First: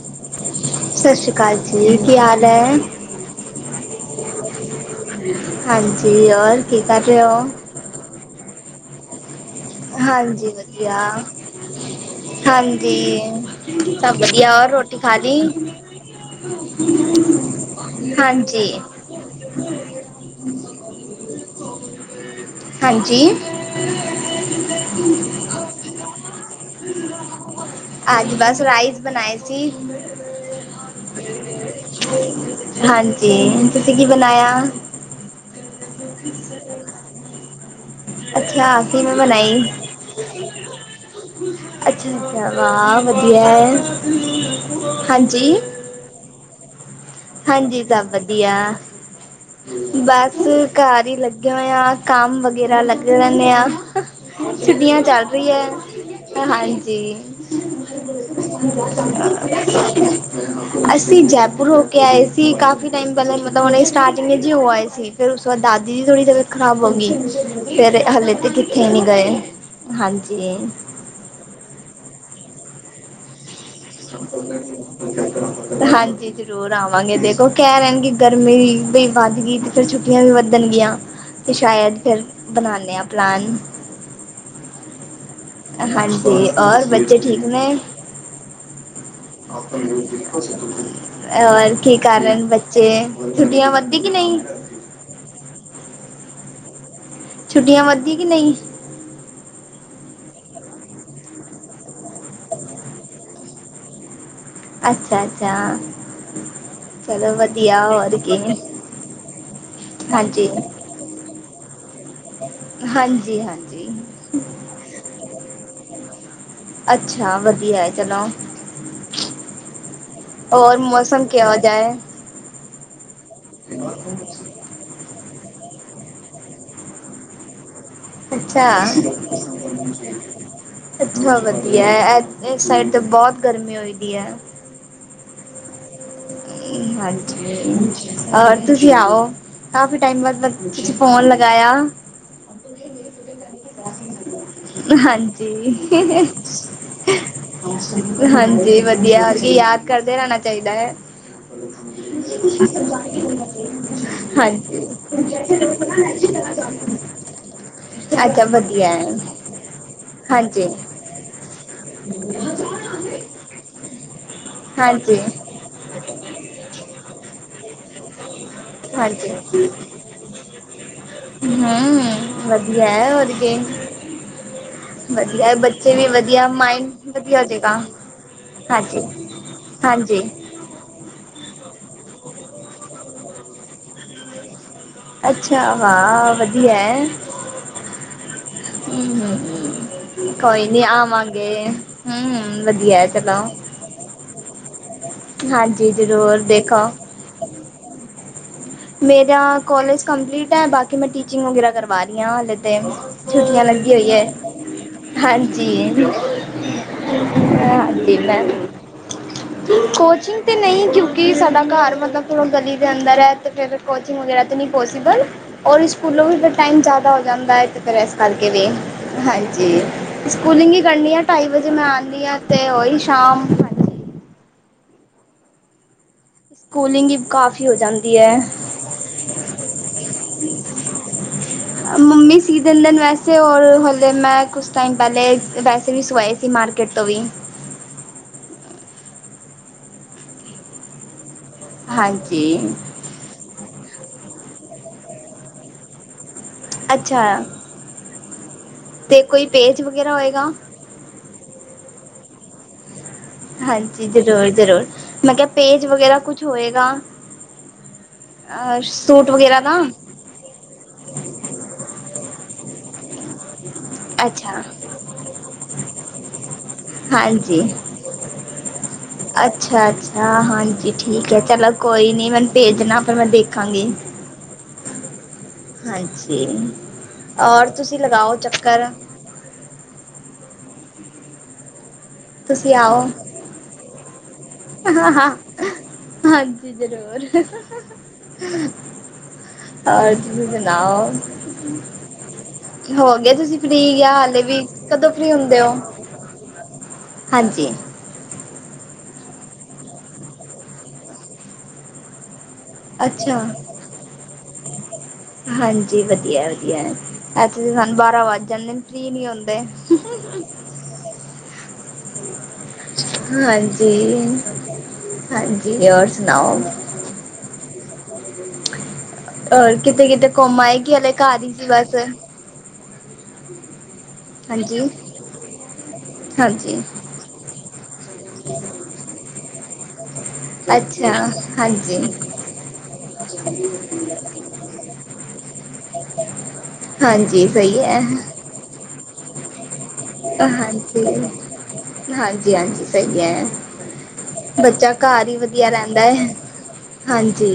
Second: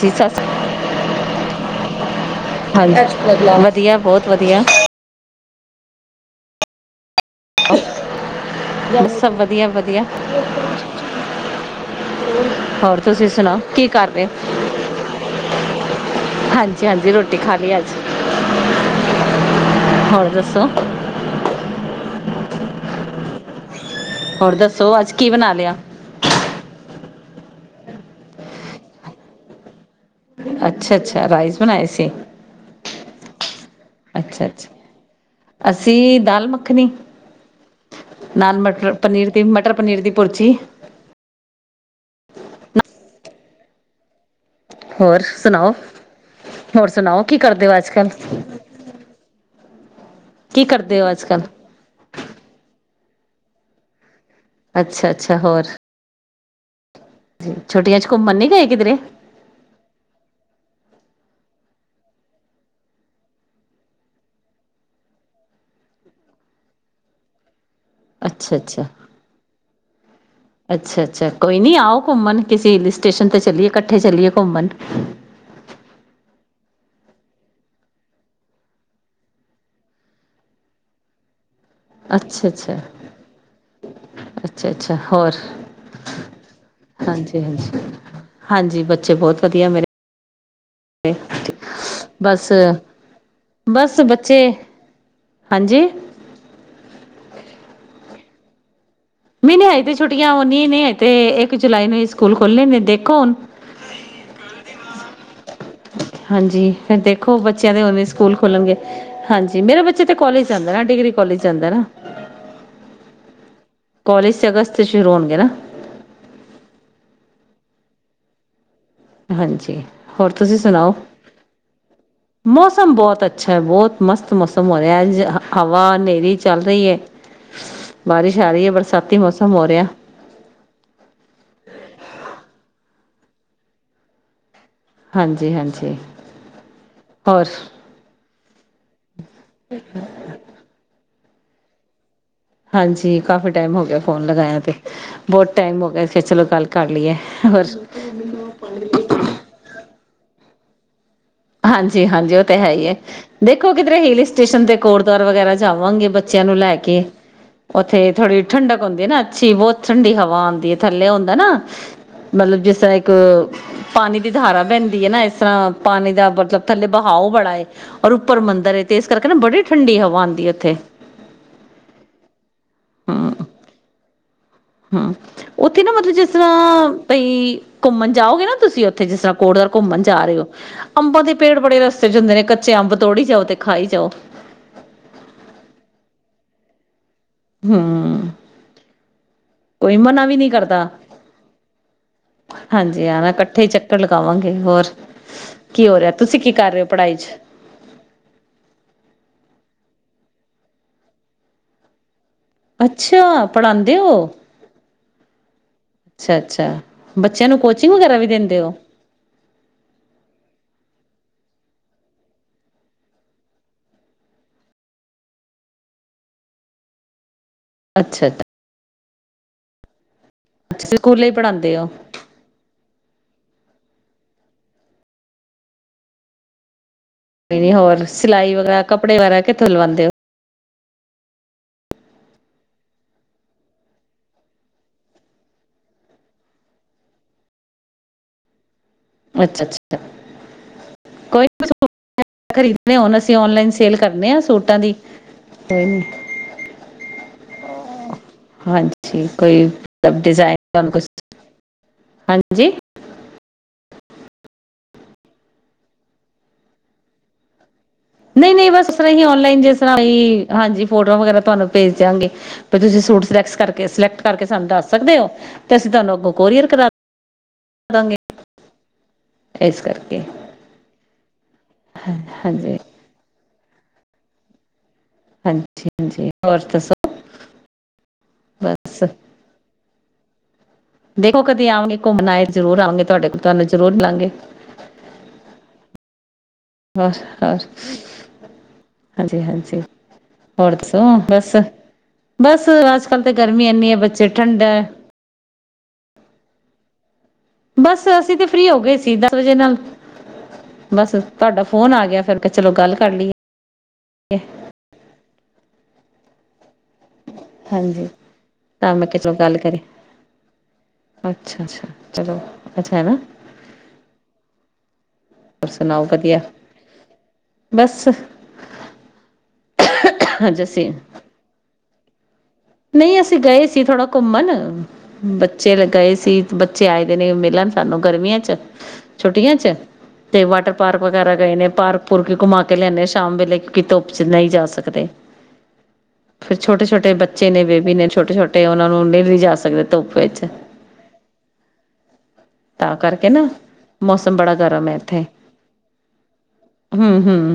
ਜੀ, ਸਤਿ ਸ਼੍ਰੀ ਸਤਿ ਸ਼੍ਰੀ ਅਕਾਲ ਜੀ ਕੀ ਹਾਲ ਹੈ ਹਾਂਜੀ, ਵਧੀਆ ਬਹੁਤ ਵਧੀਆ ਹਾਂਜੀ ਹੋਰ ਕੀ ਕਰ ਰਹੇ ਹੋ ਬੱਸ ਸਬ ਵਧੀਆ ਵਧੀਆ ਹਾਂਜੀ ਵਧੀਆ ਹੋਰ ਹਾਂਜੀ ਤੁਸੀਂ ਸੁਣਾਓ ਕੀ ਕਰ ਸਭ ਰਹੇ ਹੋ ਵਧੀਆ ਹੋਰ ਰੋਟੀ ਖਾ ਲਈ ਹਾਂਜੀ ਹਾਂਜੀ ਰੋਟੀ ਖਾ ਲਈ ਅੱਜ ਹਾਂਜੀ ਹੋਰ ਦੱਸੋ ਹਾਂਜੀ ਹੋਰ ਦੱਸੋ ਅੱਜ ਕੀ ਬਣਾ ਲਿਆ ਅੱਜੀ ਬਸ ਰਾਈਸ ਬਣਾਏ ਸੀ। ਹ ਅੱਛਾ-ਅੱਛਾ ਰਾਈਸ ਬਣਾਏ ਸੀ ਹਾਂਜੀ ਤੁਸੀਂ ਕੀ ਬਣਾਇਆ ਅੱਛਾ-ਅੱਛਾ ਅਸੀਂ ਦਾਲ ਮੱਖਣੀ ਨਾਨ ਅੱਛਾ ਮਟਰ ਕੀ ਪਨੀਰ ਦੀ ਮਟਰ ਪਨੀਰ ਦੀ ਪੁਰਜੇ ਅੱਛਾ-ਅੱਛਾ ਵਾਹ ਵਧੀਆ ਹੈ ਹੋਰ ਹਾਂਜੀ ਸੁਣਾਓ, ਹੋਰ ਸੁਣਾਓ ਕੀ ਕਰਦੇ ਹੋ ਹਾਂਜੀ ਅੱਜ ਸਭ ਕੱਲ ਵਧੀਆ ਬਸ ਕੀ ਕਰਦੇ ਘਰ ਹੋ ਹੀ ਅੱਜ ਕੱਲ ਲੱਗੇ ਹੋਏ ਆ ਕੰਮ ਵਗੈਰਾ ਲੱਗ ਰਦੇ ਆ ਛੁਟੀਆਂ ਅੱਛਾ ਚੱਲ ਅੱਛਾ ਰਹੀ ਹੋਰ ਹੈ। ਹਾਂਜੀ ਛੁੱਟੀਆਂ ਚ ਘੁੰਮਣ ਨੀ ਗਏ ਕਿਧਰੇ ਅਸੀਂ ਜੈਪੁਰ ਆਏ ਸੀ ਕਾਫੀ ਟਾਈਮ ਪਹਿਲਾਂ ਮਤਲਬ ਹੁਣੇ ਸਟਾਰਟਿੰਗ ਚ ਹੀ ਹੋ ਆਏ ਸੀ ਫਿਰ ਉਸ ਤੋਂ ਬਾਅਦ ਦਾਦੀ ਜੀ ਥੋੜੀ ਜਿ ਖ਼ਰਾਬ ਹੋ ਗਈ ਫੇਰ ਹਲੇੇ ਤੇ ਅੱਛਾ ਅੱਛਾ ਕਿੱਥੇ ਨੀ ਗਏ ਹਾਂਜੀ ਅੱਛਾ-ਅੱਛਾ ਕੋ ਨਹੀਂ ਆਓ ਘੁੰਮਣ ਕਿਸੇ ਹ ਸਟੇਸ਼ਨ ' ਚੱਲਏ ਇਕੱਠੇ ਚਲਏ ਘੁੰਮਣ ਹਾਂਜੀ ਜਰੂਰ ਆਵਾਂਗੇ ਦੇਖੋ ਕਹਿ ਰਹਿਣਗੇ ਗਰਮੀ ਵੀਈ ਵੱਧ ਗਈ ਤੇ ਫਿਰਰ ਛੁ ਵੀ ਵੱਧਣਗੀਆਂ ਤੇ ਸ਼ਾਇਦ ਫਿਰ ਬਣਾਦੇ ਆ ਪਲਾਨ ਅੱਛਾ-ਅੱਛਾ ਹੋਰ ਹਾਂਜੀ ਹੋਰ ਬੱਚੇ ਹਾਂਜੀ ਠੀਕ ਨੇ ਹਾਂਜੀ ਹਾਂਜੀ ਬੱਚੇ ਬਹੁਤ ਵਧੀਆ ਮੇਰੇ ਹੋਰ ਕੀ ਕਾਰਨ ਬਸ ਬੱਚੇ ਛੁੱਟੀਆਂ ਵੱਧਦੀ ਬਸ ਕਿ ਬੱਚੇ ਨਹੀਂ ਹਾਂਜੀ ਛੁੱਟੀਆਂ ਵੱਧਦੀ ਕਿ ਨਹੀਂ ਮ ਨਹੀਂ ਅਜ ਤੇ ਛੁੱਟੀਆਂ ਆਉਦੀ ਨਹੀਂ ਅ ਤੇ ਇੱਕ ਜੁਲਾਈ ਨੂੰ ਹੀ ਸਕੂਲ ਖੋਲਣੇ ਨੇ ਦੇਖੋ ਹੁਣ [unintelligible] [inaudible] ਅੱਛਾ ਅੱਛਾ ਹਾਂਜੀ ਫਿਰ ਚਲੋ ਦੇਖੋ ਬੱਚਿਆਂ ਦੇ ਵਧੀਆ ਉਵੇਂ ਹੋਰ ਸਕੂਲ ਕੀ ਖੋਲ੍ਹਣਗੇ ਹਾਂਜੀ ਮੇਰਾ ਬੱਚੇ ਤੇ ਕੋਾਲਜ ਹਾਂਜੀ ਜਾਂਦਾ ਨਾ ਡਿਗਰੀ ਕੋਾਲਜ ਜਾਂਦਾ ਨਾ ਹਾਂਜੀ ਹਾਂਜੀ ਕੋਾਲਜ ' ਅਗਸਤ ਸ਼ੁਰੂ ਹੋਣਗੇ ਨਾ ਅੱਛਾ ਵਧੀਆ ਹੈ ਚਲੋ ਹਾਂਜੀ ਤੁਸੀਂ ਹੋਰ ਸੁਣਾਓ ਮੌਸਮ ਕਿਆ ਜਾਏ ਹੈ ਮੌਸਮ ਬਹੁਤ ਅੱਛਾ ਹੈ ਬਹੁਤ ਮਸਤ ਮੌਸਮ ਹੋ ਰਿਹਾ ਅੱਜ ਹਵਾ ਹਨੇਰੀ ਚੱਲ ਰਹੀ ਹੈ ਬਾਰਿਸ਼ ਆ ਰਹੀ ਹੈ ਅੱਛਾ ਬਰਸਾਤੀ ਮੌਸਮ ਹੋ ਰਿਹਾ ਅੱਛਾ ਵਧੀਆ ਇਸ ਸਾਈਡ ਤੇ ਬਹੁਤ ਗਰਮੀ ਹੋ ਦੀ ਹੈ ਹਾਂਜੀ ਹਾਂਜੀ ਹੋਰ ਹਾਂਜੀ ਰ ਤੁਸੀਂ ਆਓ ਕਾਫੀ ਟਾਈਮ ਬਾਦ ਲ ਤੁਛ ਫੋਨ ਲਗਾਇਆ ਹਾਂਜੀ ਕਾਫੀ ਟਾਈਮ ਹੋ ਗਿਆ ਫੋਨ ਲਗਾਇਆ ਤੇ ਹਾਂਜੀ ਬਹੁਤ ਟਾਈਮ ਹੋ ਗਿਆ ਫਿਰ ਚਲੋ ਗੱਲ ਕਰ ਲਈਏ ਹੋਰ ਹਾਂਜੀ ਵਧੀਆ ਅਸੀਂ ਯਾਦ ਕਰਦੇ ਰਹਿਣਾ ਚਾਹੀਦਾ ਹੈ। ਹਾਂਜੀ-ਹਾਂਜੀ ਉਹ ਤਾਂ ਹੈ ਹੀ ਹੈ ਦੇਖੋ ਕਿਧਰੇ ਹਲ ਸਟੇਸ਼ਨ ਤੇ ਹਾਂਜੀ ਕੋੜ ਦੁਆਰ ਵਗੈਰਾ ਜਾਵਾਂਗੇ ਬੱਚਿਆਂ ਨੂੰ ਲੈ ਕੇ ਕੇ [inaudible] ਉੱਥੇ ਥੋੜ੍ਹੀ ਅੱਛਾ ਠੰਡਕ ਵਧੀਆ ਹੁੰਦੀ ਹੈ ਨਾ ਅੱਛੀ ਬਹੁਤ ਠੰਡੀ ਹਵਾ ਹਾਂਜੀ ਆਉਂਦੀ ਹੈ ਥੱਲੇ ਹੁੰਦਾ ਨਾ ਮਤਲਬ ਜਿਸ ਤਰ੍ਹਾਂ ਇੱਕ ਪਾਣੀ ਦੀ ਧਾਰਾ ਪੈਂਦੀ ਹੈ ਹਾਂਜੀ ਨਾ ਇਸ ਇਸ ਤਰ੍ਹਾਂ ਪਾਣੀ ਦਾ ਬੱਤਕ ਥੱਲੇ ਬਹਾਓ ਬੜਾ ਉੱਪਰ ਮੰਦਰ ਤੇ ਇਸ ਕਰਕੇ ਹਾਂਜੀ ਨਾ ਬੜੀ ਠੰਡੀ ਹਵਾ ਆਉਂਦੀ ਹੈ ਇੱਥੇ ਹੂ ਵਧੀਆ ਹੈ ਹੋਰ ਕਿ ਹੂ ਉੱਥੇ ਨਾ ਮਤਲਬ ਜਿਸ ਤਰ੍ਹਾਂ ਮਾਇੰਡ ਪਾਈ ਵਧੀਆ ਹੋ ਜਾਏਗਾ ਘੁੰਮਣ ਜਾਓਗੇ ਨਾ ਤੁਸੀਂ ਹਾਂਜੀ ਉੱਥੇ ਜਿਸ ਤਰ੍ਹਾਂ ਕੋੜ ਘੁੰਮਣ ਹਾਂਜੀ ਜਾ ਰਹੇ ਹੋ ਅੰਬਾਂ ਦੇ ਪੇੜ ਬੜੇ ਰਸਤੇ ਚ ਹੁੰਦੇ ਨੇ ਕੱਚੇ ਅੰਬ ਤੋੜੀ ਜਾਓ ਤੇ ਖਾਈ ਜਾਓ ਅੱਛਾ ਹਾਂ ਵਧੀਆ ਹੈ ਹੂ,,, ਹੂ ਕੋਈ ਨੀ ਕਰਦਾ। ਆਵਾਂਗੇ ਹੂ ਹਾਂਜੀ ਵਧੀਆ ਹਾਂ, ਚਲੋ ਇਕੱਠੇ ਹੀ ਚੱਕਰ ਲਗਾਵਾਂਗੇ ਹੋਰ ਕੀ ਹਾਂਜੀ ਹੋ ਰਿਹਾ ਜ਼ਰੂਰ ਤੁਸੀਂ ਕੀ ਕਰ ਦੇਖੋ ਰਹੇ ਹੋ ਪੜ੍ਹਾਈ ਚ ਮੇਰਾ ਕੋਾਲਜ ਕੰਪਲੀਟ ਹੈ ਬਾਕੀ ਮੈਂ ਟੀਚਿੰਗ ਵਗੈਰਾ ਕਰਵਾ ਰਹੀ ਹਾਂ ਹਲੇ ਤੇ ਅੱਛਾ, ਛੁੱਟੀਆਂ ਲੱਗੀ ਪੜ੍ਹਾਂਦੇ ਹੋਈ ਹੋ? ਹੈ ਹਾਂਜੀ ਅੱਛਾ ਅੱਛਾ ਬੱਚਿਆਂ ਨੂੰ ਕੋਚਿੰਗ ਹਾਂਜੀ ਵਗੈਰਾ ਵੀ ਮੈਂ ਦਿੰਦੇ ਹੋ ਕੋਚਿੰਗ ਤੇ ਨਹੀਂ ਕਿਉਂਕਿ ਸਾਡਾ ਘਰ ਮਤਲਬ ਚਲੋ ਗਲੀ ਦੇ ਅੰਦਰ ਹੈ ਫਿਰ ਕੋਚਿੰਗ ਵਗੈਰਾ ਤਾਂ ਨਹੀਂ ਪੋਸੀਬਲ ਔਰ ਸਕੂਲੋਂ ਵੀ ਟਾਈਮ ਜ਼ਿਆਦਾ ਹੋ ਜਾਂਦਾ ਹੈ ਫਿਰ ਇਸ ਅੱਛਾ, ਅੱਛਾ ਕਰਕੇ ਹਾਂਜੀ ਸਕੂਲਿੰਗ ਹੀ ਤੁਸੀਂ ਕਰਨੀ ਆ ਸਕੂਲੇ ਹੀ ਢਾਈ ਵਜੇ ਪੜ੍ਹਾਂਦੇ ਹੋ? ਮੈਂ ਆਉਂਦੀ ਆ ਤੇ ਉਹੀ ਸ਼ਾਮ ਹਾਂਜੀ ਕੂਲਿੰਗ ਕੋਈ ਨੀ ਹੋਰ ਸਿਲਾਈ ਵਗੈਰਾ ਕੱਪੜੇ ਵਗਰਾ ਕਿੱਥੋਂ ਲਵਾਉਂਦੇ ਹੋ [inaudible] ਮੰਮੀ ਸੀ ਦਿੰਦੇ ਵੈਸੇ ਔਰ ਹਲੇ ਮੈਂ ਕੁਛ ਟਾਈਮ ਪਹਿਲੇ ਵੈਸੇ ਵੀ ਸਵਾਏ ਸੀ ਕੀ ਮਾਰਕੀਟ ਤੋਂ ਵੀ ਅੱਛਾ ਅੱਛਾ ਕੋਈ ਨ ਸੂਟ ਹਾਂਜੀ ਖਰੀਦਣੇ ਹੋ ਅਸੀਂ ਤੇ ਔਨਲਾਈਨ ਸੇਲ ਕਰਨੇ ਆ ਸੂਟਾਂ ਦੀ ਨਹੀਂ ਅੱਛਾ ਤੇ ਹਾਂਜੀ ਕੋਈ ਪੇਜ ਵਗੈਰਾ ਹੋਏਗਾ ਡਿਜ਼ਾਇਨ ਹਾਂਜੀ ਹਾਂਜੀ ਜ਼ਰੂਰ ਜ਼ਰੂਰ ਮੈਂ ਕਿਹਾ ਪੇਜ ਵਗੈਰਾ ਕੁਛ ਹੋਏਗਾ ਨਹੀਂ ਨਹੀਂ ਅ ਬਸ ਇਸ ਤਰ੍ਹਾਂ ਹੀ ਸੂਟ ਵਗੈਰਾ ਔਨਲਾਈਨ ਦਾ ਜਿਸ ਤਰ੍ਹਾਂ ਹਾਂਜੀ ਫੋਟੋਆਂ ਵਗੈਰਾ ਤੁਹਾਨੂੰ ਭੇਜ ਦਵਗੇ ਵੀ ਤੁਸੀਂ ਸੂਟ ਸਿਲੈਕਸ ਕਰਕੇ ਸਿਲੈਕਟ ਕਰਕੇ ਅੱਛਾ ਸਾਨੂੰ ਦੱਸ ਸਕਦੇ ਹੋ ਤੇ ਅਸੀਂ ਤੁਹਾਨੂੰ ਅੱਗੋਂ ਕੋਰੀਅਰ ਕਰਾ ਹਾਂਜੀ ਦਾਂਗੇ ਇਸ ਅੱਛਾ ਕਰਕੇ ਅੱਛਾ ਹਾਂਜੀ ਠੀਕ ਹੈ ਚਲੋ ਕੋਈ ਨੀ ਮੈਨੂੰ ਹਾਂਜੀ ਭੇਜਣਾ ਫਿਰ ਮੈਂ ਦੇਖਾਂਗੀ ਹਾਂਜੀ ਹਾਂਜੀ ਹੋਰ ਦੱਸੋ ਔਰ ਤੁਸੀਂ ਲਗਾਓ ਚੱਕਰ, ਬਸ ਦੇਖੋ ਕਦੇ ਆਵਾਂਗੇ, ਘੁੰਮਣ ਆਏ ਤੁਸੀਂ ਜ਼ਰੂਰ ਆਵਾਂਗੇ, ਤੁਹਾਡੇ ਕੋਲ ਤੁਹਾਨੂੰ ਜ਼ਰੂਰ ਮਿਲਾਂਗੇ। ਹਾਂ-ਹਾਂ, ਹਾਂਜੀ ਹੋਰ ਜ਼ਰੂਰ। ਹੋਰ ਹਾਂਜੀ ਹਾਂਜੀ ਰ ਤੁਸੀ ਹੋਰ ਦੱਸੋ ਸੁਣਾਓ? ਬਸ ਬਸ [inaudible] ਅੱਜ ਕੱਲ੍ਹ ਤੇ ਹੋਗੇ ਤੁਸੀਂ ਗਰਮੀ ਇੰਨੀ ਹੈ ਫਰੀ ਆ ਬੱਚੇ ਹਾਲੇ ਵੀ ਠੰਡਾ ਹੈ ਕਦੋਂ ਹੁੰਦੇ ਹੋ ਹਾਂਜੀ, ਬਸ ਅਸੀਂ ਤੇ ਫ੍ਰਰੀ ਹੋ ਗਏ ਸੀ ਦਸ ਵਜੇ ਨਾਲ ਬਸ ਤੁਹਾਡਾ ਫੋਨ ਆ ਗਿਆ ਫਿਰ ਚਲੋ ਗੱਲ ਕਰ ਲਈਏ। ਅੱਛਾ ਹਾਂਜੀ, ਵਧੀਆ-ਵਧੀਆ। ਐਚੁਲੀ ਸਾਨੂੰ ਹਾਂਜੀ ਬਾਰਾਂ ਵੱਜ ਜਾਂਦੇ ਨੇ ਤਾਂ ਮੈਂ ਫਰੀ ਕਿਹਾ ਨਹੀਂ ਹੁੰਦੇ। ਅੱਛਾ-ਅੱਛਾ, ਚਲੋ ਅੱਛਾ ਹੈਨਾ। ਦੇ ਹਾਂਜੀ ਹੋਰ ਸੁਣਾਓ ਬਸ ਹੋਰ ਕਿਤੇ ਕਿਤੇ ਘੁੰਮ ਅੱਜ ਅਸੀਂ ਆਏਗੀ ਹਲੇ ਘਰ ਹੀ ਸੀ ਬਸ ਨਹੀਂ ਅਸੀਂ ਗਏ ਸੀ ਥੋੜਾ ਘੁੰਮਣ ਹਾਂਜੀ, ਬੱਚੇ ਗਏ ਸੀ ਹਾਂਜੀ। ਬੱਚੇ ਆਏ ਦਿਨ ਮਿਲਣ ਸਾਨੂੰ ਗਰਮੀਆਂ ਚ ਛੁੱਟੀਆਂ ਚ, ਤੇ ਵਾਟਰ ਪਾਰਕ ਅੱਛਾ, ਵਗੈਰਾ ਗਏ, ਨੇ ਹਾਂਜੀ, ਪਾਰਕ ਪੁਰਕ ਘੁੰਮਾ ਕੇ ਲੈਂਦੇ ਸ਼ਾਮ ਵੇਲੇ ਕਿਉਂਕਿ ਧੁੱਪ ਚ ਨਹੀਂ ਜਾ ਸਕਦੇ। ਫੇਰ ਛੋਟੇ-ਛੋਟੇ ਹਾਂਜੀ ਬੱਚੇ ਨੇ ਸਹੀ ਬੇਬੀ ਹੈ, ਨੇ ਛੋਟੇ-ਛੋਟੇ ਉਹਨਾ ਨੂੰ ਨਿਲ [inaudible] ਜਾ ਸਕਦੇ। ਧੁੱਪ ਵਿੱਚ ਹਾਂਜੀ ਹਾਂਜੀ-ਹਾਂਜੀ ਤਾਂ ਸਹੀ ਕਰਕੇ ਹੈ ਨਾ ਮੌਸਮ ਬੜਾ ਗਰਮ ਬੱਚਾ ਹੈ ਇੱਥੇ ਘਰ ਹੀ ਵਧੀਆ ਰਹਿੰਦਾ ਹੈ। ਹੂੰ- ਹੂੰ ਹਾਂਜੀ।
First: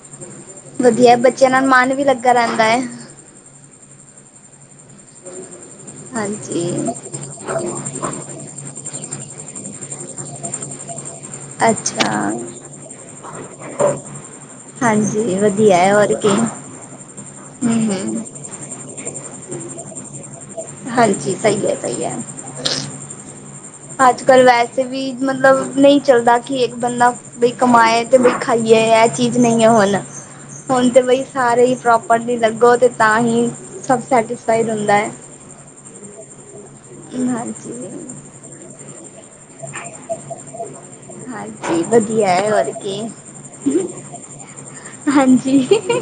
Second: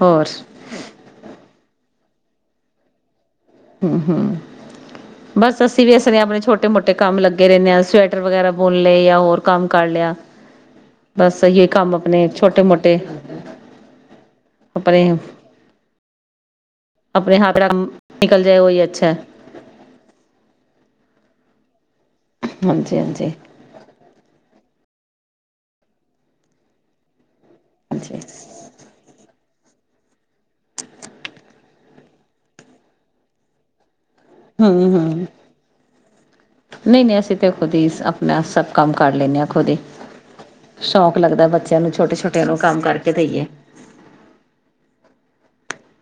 ਹੋਰ? [inaudible] ਵਧੀਆ ਬੱਚਿਆਂ ਨਾਲ ਮਨ ਵੀ ਲੱਗਾ ਰਹਿੰਦਾ ਹੈ। ਹੂੰ-ਹੂੰ ਬਸ ਅਸੀਂ ਵੀ ਇਸ ਆਪਣੇ ਹਾਂਜੀ, ਛੋਟੇ ਮੋਟੇ ਕੰਮ ਲੱਗੇ ਰਹਿੰਦੇ ਹਾਂ ਸ ਟਰ ਵਗੈਰਾ ਬੁਣ ਲਏ ਜਾਂ ਹੋਰ ਕੰਮ ਕਰ ਲਿਆ। ਬਸ ਇਹੀ ਕੰਮ ਅੱਛਾ। ਆਪਣੇ ਛੋਟੇ ਮੋਟੇ ਹਾਂਜੀ ਵਧੀਆ ਹੈ ਹੋਰ ਕਿ। ਆਪਣੇ ਹਥਰਾ [inaudible] ਨਿਕਲ ਜਾਏ ਉਹੀ ਅੱਛਾ ਹੈ। ਹਾਂਜੀ ਸਹੀ ਹੈ ਸਹੀ ਹੈ। ਹਾਂਜੀ-ਹਾਂਜੀ। ਅੱ -ਕੱਲ ਵੈਸੇ ਵੀ ਮਤਲਬ ਨਹੀਂ ਚੱਲਦਾ ਕਿ ਇੱਕ ਬੰਦਾ ਬਈ ਕਮਾਏ ਤੇ ਹਾਂਜੀ ਬਈ ਖਾਈ ਇਹ ਇਹ [inaudible] ਚੀਜ਼ ਨਹੀਂ ਹੀ ਹੈ ਹੁਨ ਹੁਣ ਤੇ ਬਈ ਸਾਰੇ ਹੀ ਪ੍ਰੋਪਰਲੀ ਲੱਗੋ ਤੇ ਤਾਂ ਹੀ ਸਭ ਸੈਟ ਹਾਂ-ਹਾਂ- ਨਹੀਂ-ਨਹੀਂ ਅਸੀਂ ਤੇ ਖੁਦ ਹਾਂਜੀ ਹੀ ਆਪਣਾ ਸਭ ਕੰਮ ਕਰ ਲੈਂਦੇ ਹਾਂ। ਖੋ ਦੇ [inaudible] ਸ਼ੌਕ ਲੱਗਦ, ਲ ਬੱਚਿਆਂ ਹਾਂਜੀ ਨੂੰ ਛੋਟੇ ਵਧੀਆ ਛੋਟਿਆਂ ਹੈ ਨੂੰ ਹੋਰ ਕੰਮ ਕੀ ਕਰਕੇ ਦੇਈਏ। ਹਾਂਜੀ ਹਿ ਹਿ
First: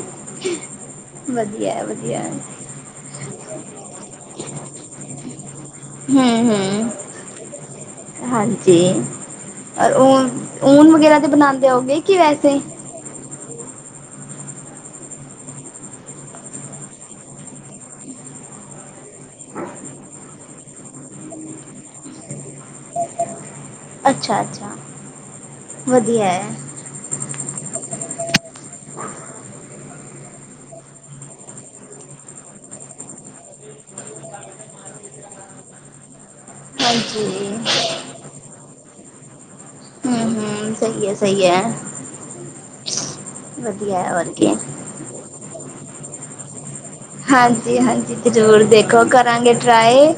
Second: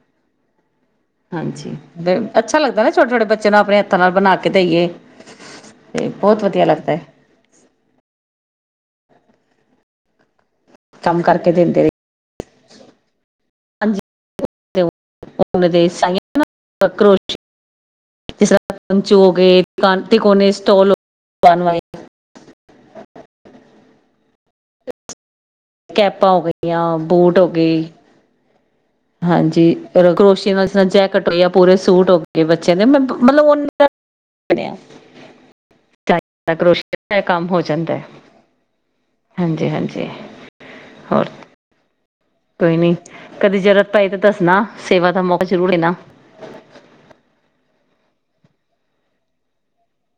ਹਾਂਜੀ ਵੀ ਅੱਛਾ ਲੱਗਦਾ ਨਾ ਛੋਟੇ-ਛੋਟੇ ਬੱਚਿਆਂ ਨੂੰ ਆਪਣੇ ਹੱਥਾਂ ਨਾਲ ਬਣਾ ਕੇ ਦੇਈਏ। ਤੇ ਬਹੁਤ ਵਧੀਆ ਹੂੰ-ਹੂੰ ਲੱਗਦਾ ਹੈ ਹਾਂਜੀ ਉਹ ਊਨ ਵਗੈਰਾ ਕੰਮ ਤੇ ਕਰਕੇ ਬਦਾਂਗੇ ਦਿੰਦੇ ਹੋਗੇ ਕਿ ਵੈਸੇ ਹੀ? ਅਨਾਂ ਦੇੋਸ਼, [inaudible] ਜਿਸ ਤਰ੍ਹਾਂ ਪੰਚੂ ਹੋ ਗਏ ਤੇਨੇ ਸਟਲ ਬਣਵਾਏ [inaudible] ਅੱਛਾ-ਅੱਛਾ ਕੈਪਾਂ ਹੋ ਗਈਆਂ [inaudible] ਬੂਟ ਹੋ ਗਈ ਹਾਂਜੀ ਕਰੋਸ਼ੀ ਨਾਲ ਜ ਨਾਲ ਜੈਕਟ ਹੋ ਗਿਆ ਪੂਰੇ ਸੂਟ ਹੋ ਗਏ ਬੱਚਿਆਂ ਦੇ ਮੈਂ ਮਤਲਬ ਉਹ ਦਾ ਬ [inaudible] [unintelligible] ਕਰੋਸ਼ੀਏ ਦਾ ਕੰਮ ਹਾਂਜੀ ਹੋ ਜਾਂਦਾ, ਹਾਂਜੀ-ਹਾਂਜੀ। ਹੂੰ ਸਹੀ ਹੈ ਸਹੀ- ਕੋਈ ਨੀ ਕਦੇ ਜ਼ਰੂਰਤ ਵਧੀਆ ਪਾਈ ਹੈ ਤੇ ਹੋਰ ਕੀ ਦੱਸਣਾ ਸੇਵਾ ਦਾ ਮੌਕਾ ਜ਼ਰੂਰ ਦੇਣਾ। ਹਾਂਜੀ - ਹਾਂਜੀ ਜ਼ਰੂਰ ਦੇਖੋ ਕਰਾਂਗੇ ਟਰਾਏ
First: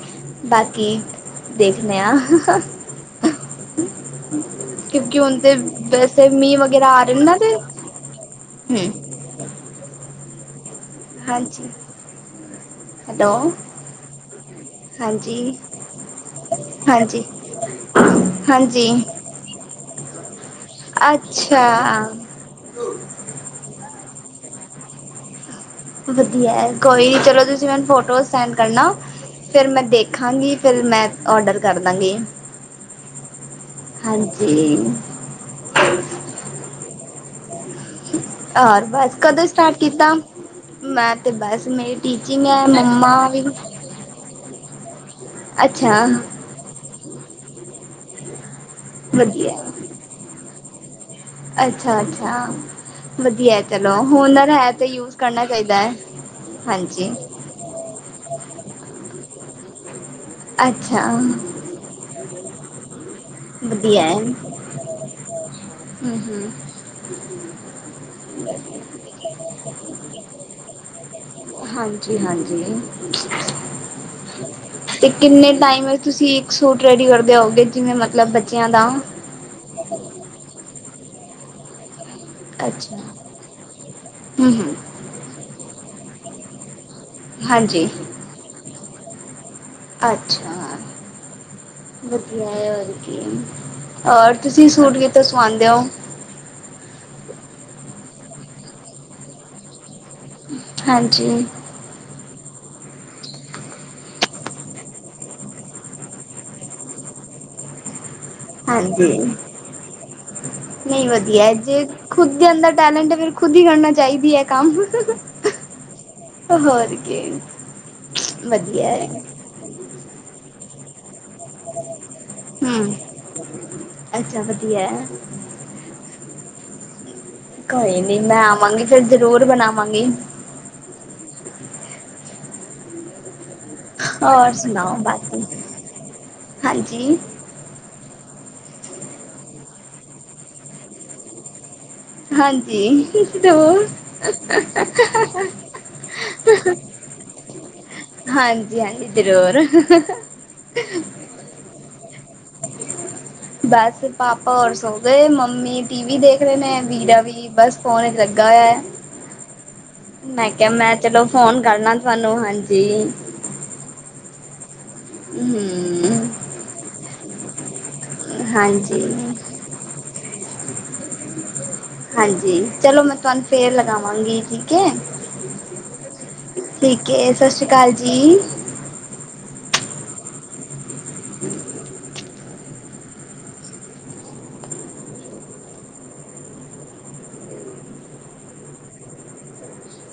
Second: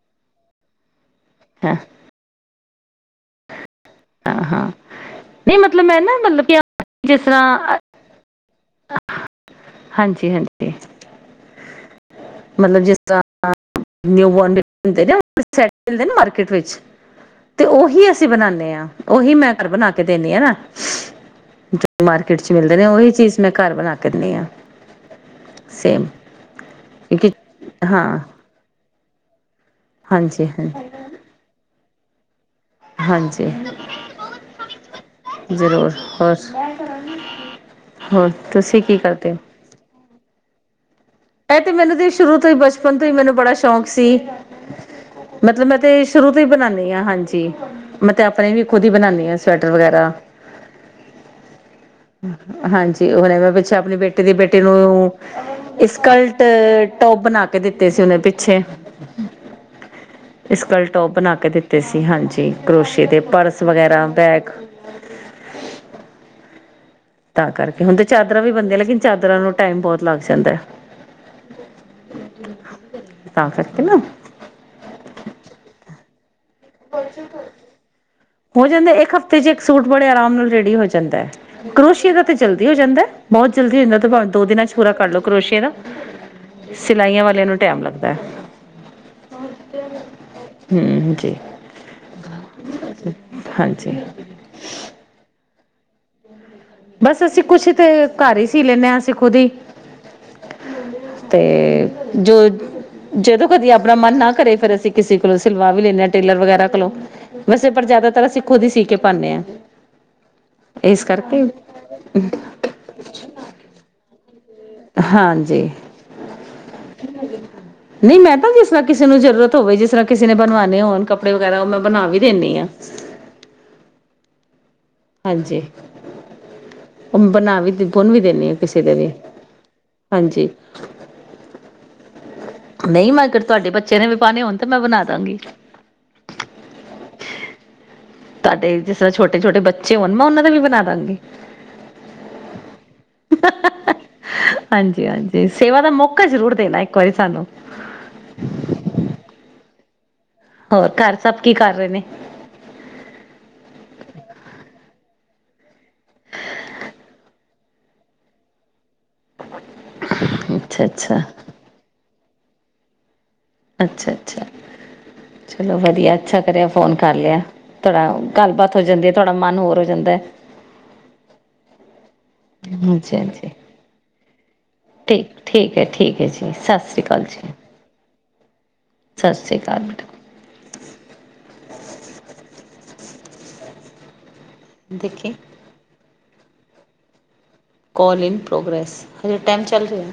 ਬਾਕੀ ਹਾਂ ਦੇਖਨੇ ਆ। ਹਾਂ, ਹਾਂ ਕਿਉਂਕਿ ਹੁਣ ਤੇ ਨਹੀਂ ਮਤਲਬ ਮੈਂ ਨਾ ਵੈਸੇ ਮਤਲਬ ਕਿ ਮੀਂਹ ਵਗੈਰਾ ਆ ਰਹੇ ਨਾ ਤੇ ਹ। ਹਾਂਜੀ-ਹਾਂਜੀ। ਹਾਂਜੀ। ਮਲਬ ਜਿਸ ਹੈਲੋ ਤਰਾਂ ਨਿਊ ਬੋਰਨ ਬੇਬੀ ਹੁੰਦੇ ਨਾ ਉਹ ਹਾਂਜੀ ਸੈਟ ਮਿਲਦੇ ਨਾ ਮਾਰਕੀਟ ਵਿੱਚ। ਹਾਂਜੀ ਤੇ ਉਹੀ ਅਸੀਂ ਬਣਾਨੇ ਆ ਹਾਂਜੀ ਉਹੀ ਮੈਂ ਫੇਰ ਬਨਾ ਕੇ ਦੇਨੀ ਆ ਨਾ। ਅੱਛਾ [inaudible] ਮਾਰਕੀਟ ਚ ਮਿਲਦੇ ਨੇ ਉਹੀ ਚੀਜ਼ ਮੈਂ ਘਰ ਬਣਾ ਕਹਿੰਣੇ ਆ ਸੇ। [inaudible] ਵਧੀਆ ਕੋਈ ਚਲੋ ਤੁਸੀਂ ਮੈਨੂੰ ਹਾਂ ਫੋਟੋਸ ਸੈਂਡ ਕਰਨਾ ਫਿਰ ਮੈਂ ਹਾਂਜੀ ਦੇਖਾਂਗੀ ਹਾਂ ਫਿਰ ਮੈਂ ਔਡਰ ਕਰਦਾਂਗੇ ਹਾਂਜੀ ਜ਼ਰੂਰ ਹੋਰ ਤੁਸੀਂ ਹੋਰ ਕੀ ਬਸ ਕਰਦੇ ਹੋ ਕਦੋਂ ਸਟਾਰਟ ਕੀਤਾ ਮੈਂ ਇਹ ਬਸ ਤੇ ਮੇਰੀ ਮੈਨੂੰ ਤੇ ਸ਼ੁਰੂ ਟੀਚਿੰਗ ਤੋਂ ਹੀ ਹੈ ਬਚਪਨ ਤੋਂ ਹੀ ਮੰਮਾ ਮੈਨੂੰ ਵੀ ਬੜਾ ਸ਼ੌਕ ਸੀ। ਮਤਲਬ ਮੈਂ ਤੇ ਅੱਛਾ ਸ਼ੁਰੂ ਤੋਂ ਹੀ ਬਣਾਨੀ ਹਾਂ ਹਾਂਜੀ ਮੈਂ ਤੇ ਆਪਣੇ ਵੀ ਖੁਦ ਹੀ ਬਣਾਉਦੀ ਹਾਂ ਵਧੀਆ ਸਵੈਟਰ ਵਗੈਰਾ। ਅੱਛਾ-ਅੱਛਾ ਹਾਂਜੀ ਉਹਨੇ ਮੈਂ ਵਧੀਆ ਹੈ ਪਿੱਛੇ ਚਲੋ ਆਪਣੀ ਹੁਨਰ ਹੈ ਤੇ ਯੂਜ ਕਰਨਾ ਚਾਹੀਦਾ ਹੈ। ਕਲਟ ਹਾਂਜੀ ਟੋਪ ਬਣਾ ਕੇ ਦਿੱਤੇ ਸੀ ਉਹਨੇ ਪਿੱਛੇ। ਸਕਲ ਅੱਛਾ ਟੋਪ ਬਣਾ ਕੇ ਦਿੱਤੇ ਸੀ ਹਾਂਜੀ ਕਰੋਸ਼ੀਏ ਦੇ ਪਰਸ ਵਗੈਰਾ ਬੈਗ ਹਾਜੀ ਤਾਂ ਕਰਕੇ ਹੁਣ ਤੇ ਚਾਦਰਾਂ ਵੀ ਬਣਦੀ ਲੇਕਿਨ ਚਾਦਰਾਂ ਨੂੰ ਟਾਈਮ ਬਹੁਤ ਲੱਗ ਜਾਂਦਾ। ਹਾਂਜੀ-ਹਾਂਜੀ। ਤਾਂ ਕਰਕੇ ਨਾ ਤੇ ਕਿੰਨੇ ਟਾਈਮ ਤੁਸੀਂ ਇੱਕ ਸੂਟ ਰੈਡੀ ਕਰਦੇ ਆਓਗੇ ਜਿਵੇਂ ਮਤਲਬ ਬੱਚਿਆਂ ਦਾ। ਤੇ ਜੇ ਇੱਕ ਸੂਟ ਬੜੇ ਆਰਾਮ ਨਾਲ ਰੈਡੀ ਹੋ ਜਾਂਦਾ ਹੈ ਕਰੋਸ਼ੀਏ ਦਾ ਤੇ ਜਲਦੀ ਹੋ ਅੱਛਾ ਜਾਂਦਾ ਬਹੁਤ ਜਲਦੀ ਹੋ ਜਾਂਦਾ ਤਾਂ ਭਾਵੇ ਦੋ ਹਮ ਦਿਨਾਂ ਚ ਹਮ ਪੂਰਾ ਕਰ ਲਓ ਕਰੋਸ਼ੀਏ ਦਾ। ਸਿਲਾਈਆਂ ਵਾਲਿਆਂ ਨੂੰ ਟੈਮ ਹਾਂਜੀ ਲੱਗਦਾ ਅੱਛਾ ਹਮ ਜੀ। ਵਧੀਆ ਹੈ ਹੋਰ ਕੀ, ਹਾਂਜੀ ਹੋਰ ਤੁਸੀਂ ਸੂਟ ਕਿਤੋ ਸਵਾਦੇ ਹੋ। ਬਸ ਅਸੀਂ ਕੁਛ ਤੇ ਘਰ ਹੀ ਸੀ ਲੈਂਦੇ ਹਾਂ ਅਸੀਂ ਖੁਦ ਹੀ। ਹਾਂਜੀ ਤੇ ਜੋ ਜਦੋਂ ਕਦੀ ਆਪਣਾ ਮਨ ਨਾ ਕਰੇ ਫਿਰ ਅਸੀਂ ਕਿਸੇ ਕੋਲੋਂ ਸਿਲਵਾ ਵੀ ਲੈਂਦੇ ਹਾਂ ਟੇਲਰ ਵਗੈਰਾ ਕੋਲੋਂ। ਵੈਸੇ ਪਰ ਜ਼ਿਆਦਾਤਰ ਅਸੀਂ ਖੁਦ ਹੀ ਸੀ ਕੇ ਹਾਂਜੀ ਪਾਨੇ ਆ ਇਸ ਨਹੀਂ ਕਰਕੇ। ਵਧੀਆ ਜੇ ਖੁਦ ਦੇ ਅੰਦਰ ਟੈਲੈਂਟ ਹੈ ਫੇਰ ਖੁਦ ਹੀ ਕਰਨਾ ਚਾਹੀਦੀ ਹੈ ਕੰਮ। ਹੋਰ ਕੀ ਨਈ ਮੈਂ ਤਾਂ ਜਿਸਰ੍ਹਾਂ ਵਧੀਆ ਕਿਸੇ ਨੂੰ ਹੈ ਜ਼ਰੂਰਤ ਹੋਵੇ ਜਿਸਰਾ ਕਿਸੇ ਨੇ ਬਨਵਾਣੇ ਹੋਣ ਕੱਪੜੇ ਵਗੈਰਾ ਉਹ ਮੈਂ ਬਨਾ ਵੀ ਦਿੰਦੀ ਹਾਂ ਹਮ ਅੱਛਾ ਵਧੀਆ ਐ। ਹਾਂਜੀ। ਬਣਾ ਵੀ ਕੋਈ ਬੁਨ ਨੀ ਵੀ ਮੈਂ ਦਿੰਦੀ ਹਾਂ ਕਿਸੇ ਆਵਾਂਗੀ ਦੇ ਫਿਰ ਵੀ ਜ਼ਰੂਰ ਬਣਾਵਾਂਗੀ ਹਾਂਜੀ। ਨਹੀਂ ਮੈਂ ਅਗਰ ਤੁਹਾਡੇ ਬੱਚੇ ਨੇ ਵੀ ਪਾਉਣੇ ਹੋਰ ਹੋਣ ਤਾਂ ਮੈਂ ਸੁਣਾਓ ਬਣਾ ਦਾਂਗੀ। ਬਾਕੀ ਹਾਂਜੀ। ਤੁਹਾਡੇ ਜਿਸ ਰਾ ਛੋਟੇ-ਛੋਟੇ ਬੱਚੇ ਹੋਣ ਮੈਂ ਉਹਨਾਂ ਦਾ ਵੀ ਬਨਾ ਦਾਂਗੀ। ਹਾਂਜੀ ਜ਼ਰੂਰ ਹਾਂਜੀ-ਹਾਂਜੀ ਸੇਵਾ ਦਾ ਮੌਕਾ ਜ਼ਰੂਰ ਦੇ ਨਾ ਇੱ ਕੋਈ ਸਾਨੂੰ। ਹਾਂਜੀ-ਹਾਂਜੀ ਜਰੂਰ। ਹੋਰ ਘਰ ਸਭ ਕੀ ਕਰ ਰਹੇ ਨੇ। [inaudible] ਬਸ ਪਾਪਾ ਹੋਰ ਸੋ ਗਏ ਮੰਮੀ ਟੀਵੀ ਦੇਖ ਰਹੇ ਨੇ ਵੀਰਾ ਵੀ ਬਸ ਫੋਨ ਵਿੱਚ ਲੱਗਾ ਹੋਇਆ। ਮੈਂ ਕਿਹਾ ਅੱਛਾ ਮੈਂ ਅੱਛਾ ਚਲੋ ਫੋਨ ਕਰਲਾ ਤੁਹਾਨੂੰ ਹਾਂਜੀ। ਅੱਛਾ-ਅੱਛਾ ਚਲੋ ਵਧੀਆ ਹਮ ਅੱਛਾ ਕਰਿਆ ਫੋਨ ਕਰ ਲਿਆ। ਥੋੜਾ ਗੱਲਬਾਤ ਹੋ ਹਾਂਜੀ ਜਾਂਦੀ ਹੈ ਥੋੜਾ ਮਨ ਹੋਰ ਹੋ ਜਾਂਦਾ। ਹਾਂਜੀ ਚਲੋ ਹਾਂਜੀ ਮੈਂ ਤੁਹਾਨੂੰ ਫੇਰ ਲਗਾਵਾਂਗੀ ਠੀਕ ਹੈ। ਠੀ ਠੀਕ ਹੈ, ਠੀਕ ਹੈ ਜੀ। ਸਤਿ ਸ਼੍ਰੀ ਠੀਕ ਅਕਾਲ ਏ ਜੀ ਸਸ ਸ੍ਰੀ ਕਾਲ ਜੀ। ਸਤਿ ਸ਼੍ਰੀ ਅਕਾਲ ਬੇਟਾ [unintelligible] ਦੇਖੀ ਕੋਲ ਇਨ ਪ੍ਰੋਗਰੇਸ ਹਜੇ ਟਾਈਮ ਚੱਲ ਰਿਹਾ